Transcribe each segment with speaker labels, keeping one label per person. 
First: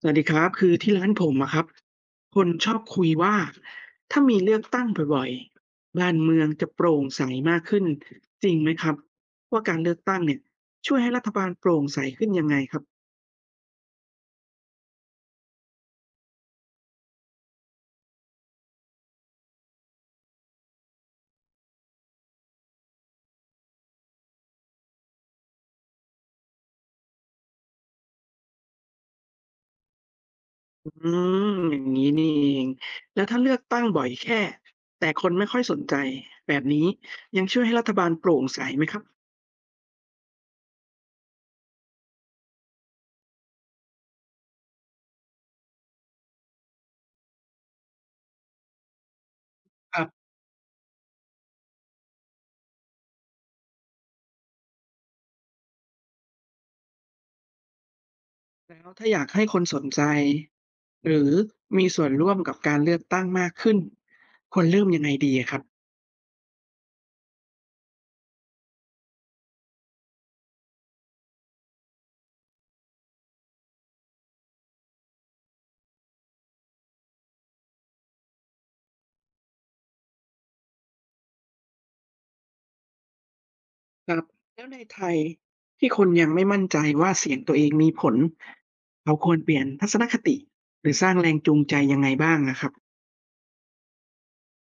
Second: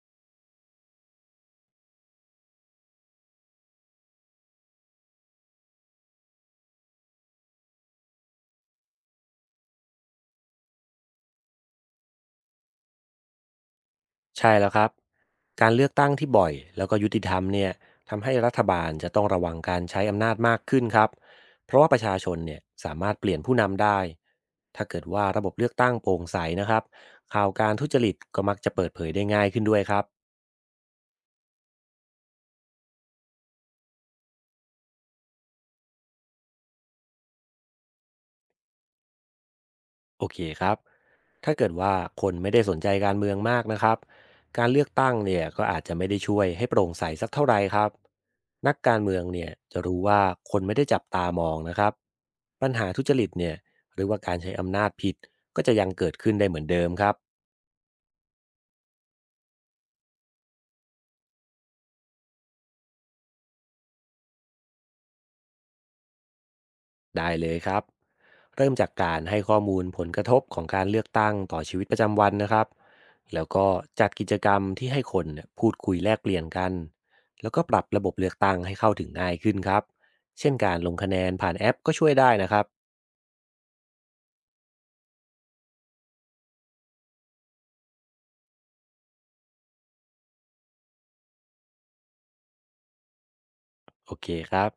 Speaker 1: สวัสดีครับคือที่ร้านผมอะครับคนชอบคุยว่าถ้ามีเลือกตั้งบ่อยๆบ้านเมืองจะโปร่งใสมากขึ้นจริงไหมครับว่าการเลือกตั้งเนี่ยช่วยให้รัฐบาลโปร่งใสขึ้นยังไงครับ
Speaker 2: ใช่แล้วครับการเลือกตั้งที่บ่อยแล้วก็ยุติธรรมเนี่ยทำให้รัฐบาลจะต้องระวังการใช้อำนาจมากขึ้นครับเพราะว่าประชาชนเนี่ยสามารถเปลี่ยนผู้นำได้ถ้าเกิดว่าระบบเลือกตั้งโปร่งใสนะครับข่าวการทุจริตก็มักจะเปิดเผยได้ง่ายขึ้นด้วยครับ
Speaker 1: อืมอย่างนี้นี่เองแล้วถ้าเลือกตั้งบ่อยแค่แต่คนไม่ค่อยสนใจแบบนี้ยังช่วยให้รัฐบาลโปร่งใสไหมครับ
Speaker 2: โอเคครับ ถ้าเกิดว่าคนไม่ได้สนใจการเมืองมากนะครับการเลือกตั้งเนี่ยก็อาจจะไม่ได้ช่วยให้โปร่งใสสักเท่าไหร่ครับ นักการเมืองเนี่ยจะ
Speaker 1: ค
Speaker 2: รู้
Speaker 1: รั
Speaker 2: ว่า
Speaker 1: บ
Speaker 2: คนไม่ได้จับตามองนะครับปัญหาทุจริตเนี่ยหรือว่าการใช้อำนาจผิดก็จะยังเกิดขึ้นได้เหมือนเดิมครับ
Speaker 1: แล้วถ้าอยากให้คนสนใจหรือมีส่วนร่วมกับการเลือกตั้งมากขึ้นควรเริ่มยังไงดีอะครับ
Speaker 2: ได้เลยครับเริ่มจากการให้ข้อมูลผลกระทบของการเลือกตั้งต่อชีวิตประจำวันนะครับแล้วก็จัดกิจกรรมที่ให้คนเนี่ยพูดคุยแลกเปลี่ยนกันแล้วก็ปรับระบบเลือกตั้งให้เข้าถึงง่ายขึ้นครับเช่นการลงคะแนนผ่านแอปก็ช่วยได้นะครับ
Speaker 1: ครับแล้วในไทยที่คนยังไม่มั่นใจว่าเสียงตัวเองมีผลเราควรเปลี่ยนทัศนคติหรือสร้างแรงจูงใจยังไงบ้างนะครับ
Speaker 2: โอเคครับ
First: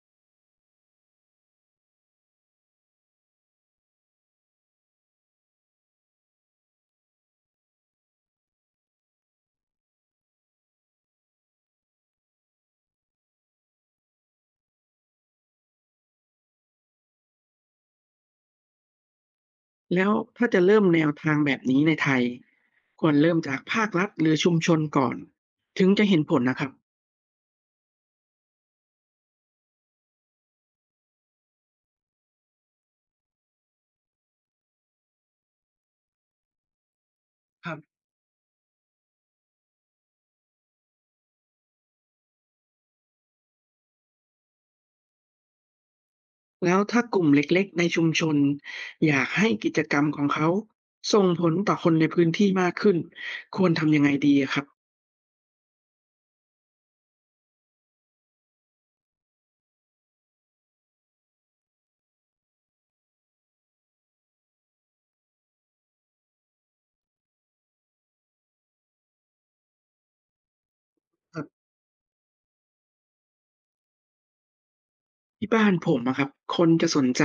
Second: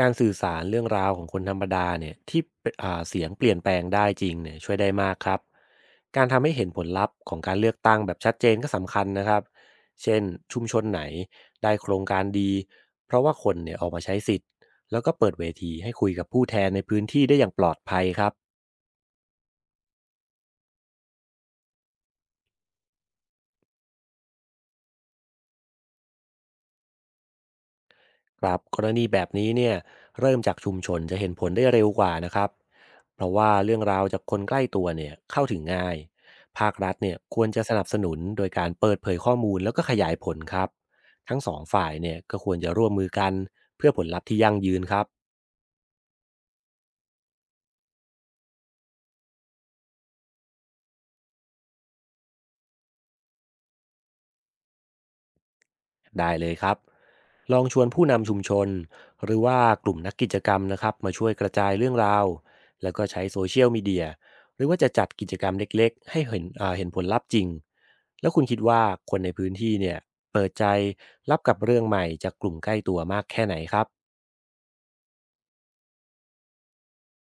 Speaker 2: การสื่อสารเรื่องราวของคนธรรมดาเนี่ยที่เปนเสียงเปลี่ยนแปลงได้จริงเนี่ยช่วยได้มากครับการทำให้เห็นผลลัพธ์ของการเลือกตั้งแบบชัดเจนก็สำคัญนะครับเช่นชุมชนไหนได้โครงการดีเพราะว่าคนเนี่ยออกมาใช้สิทธิ์แล้วก็เปิดเวทีให้คุยกับผู้แทนในพื้นที่ได้อย่างปลอดภัยครับ
Speaker 1: แล้วถ้าจะเริ่มแนวทางแบบนี้ในไทยควรเริ่มจากภาครัฐหรือชุมชนก่อนถึงจะเห็นผลนะครับ
Speaker 2: ครับกรณีแบบนี้เนี่ยเริ่มจากชุมชนจะเห็นผลได้เร็วกว่านะครับเพราะว่าเรื่องราวจากคนใกล้ตัวเนี่ยเข้าถึงง่ายภาครัฐเนี่ยควรจะ
Speaker 1: ค
Speaker 2: ส
Speaker 1: รับ
Speaker 2: นับสนุนโดยการเปิดเผยข้อมูลแล้วก็ขยายผลครับทั้งสองฝ่ายเนี่ยก็ควรจะร่วมมือกันเพื่อผลลัพธ์ที่ยั่งยืนครับ
Speaker 1: แล้วถ้ากลุ่มเล็กๆในชุมชนอยากให้กิจกรรมของเขาส่งผลต่อคนในพื้นที่มากขึ้นควรทำยังไงดีอะครับ
Speaker 2: ได้เลยครับลองชวนผู้นำชุมชนหรือว่ากลุ่มนักกิจกรรมนะครับมาช่วยกระจายเรื่องราวแล้วก็ใช้โซเชียลมีเดียหรือว่าจะจัดกิจกรรมเล็กๆให้เห็นเห็นผลลัพธ์จริงแล้วคุณคิดว่าคนในพื้นที่เนี่ยเปิดใจรับกับเรื่องใหม่จากกลุ่มใกล้ตัวมากแค่ไหนครับ
Speaker 1: ที่บ้านผมอะครับคนจะสนใจ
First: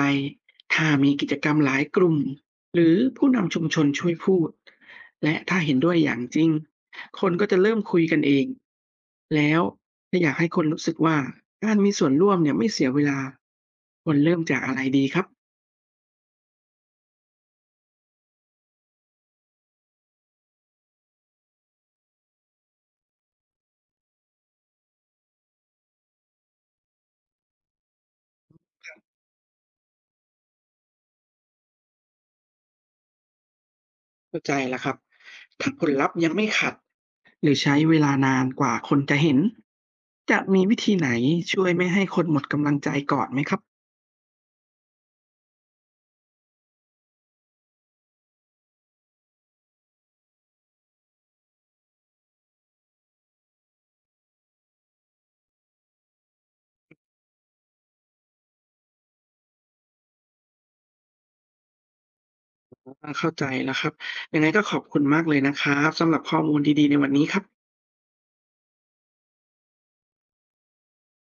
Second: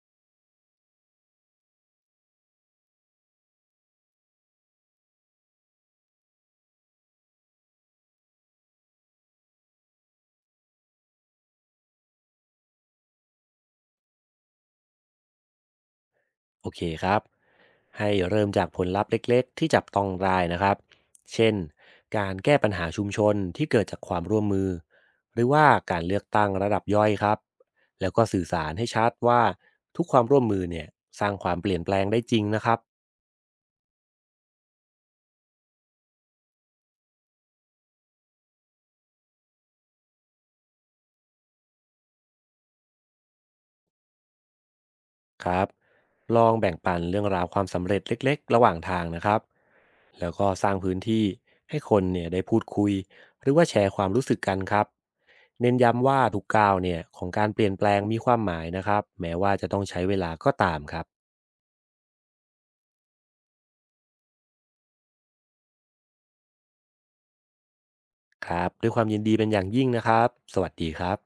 Speaker 1: ถ้ามีกิจกรรมหลายกลุ่มหรือผู้นำชุมชนช่วยพูดและถ้าเห็นด้วยอย่างจริงคนก็จะเริ่มคุยกันเองแล้วถ้าอยากให้คนรู้สึกว่าการมีส่วนร่วมเนี่ยไม่เสียเวลาควรเริ่มจากอะไรดีครับ
Speaker 2: โอเคครับให้เริ่มจากผลลัพธ์เล็กๆที่จับต้องได้นะครับเช่นการแก้ปัญหาชุมชนที่เกิดจากความร่วมมือหรือว่าการเลือกตั้งระดับย่อยครับแล้วก็สื่อสารให้ชัดว่าทุกความร่วมมือเนี่ยสร้างความเปลี่ยนแปลงได้จริงนะครับ
Speaker 1: เข้าใจแล้วครับถ้าผลลัพธ์ยังไม่ขัดหรือใช้เวลานานกว่าคนจะเห็นจะมีวิธีไหนช่วยไม่ให้คนหมดกำลังใจก่อนไหมครับ
Speaker 2: ครับลองแบ่งปันเรื่องราวความสำเร็จเล็กๆระหว่างทางนะครับแล้วก็สร้างพื้นที่ให้คนเนี่ยได้พูดคุยหรือว่าแชร์ความรู้สึกกันครับเน้นย้ำว่าทุกก้าวเนี่ยของการเปลี่ยนแปลงมีความหมายนะครับแม้ว่าจะต้องใช้เวลาก็ตามครับ
Speaker 1: เข้าใจแล้วครับยังไงก็ขอบคุณมากเลยนะครับสำหรับข้อมูลดีๆในวันนี้ครับ
Speaker 2: ครับด้วยความยินดีเป็นอย่างยิ่งนะครับสวัสดีครับ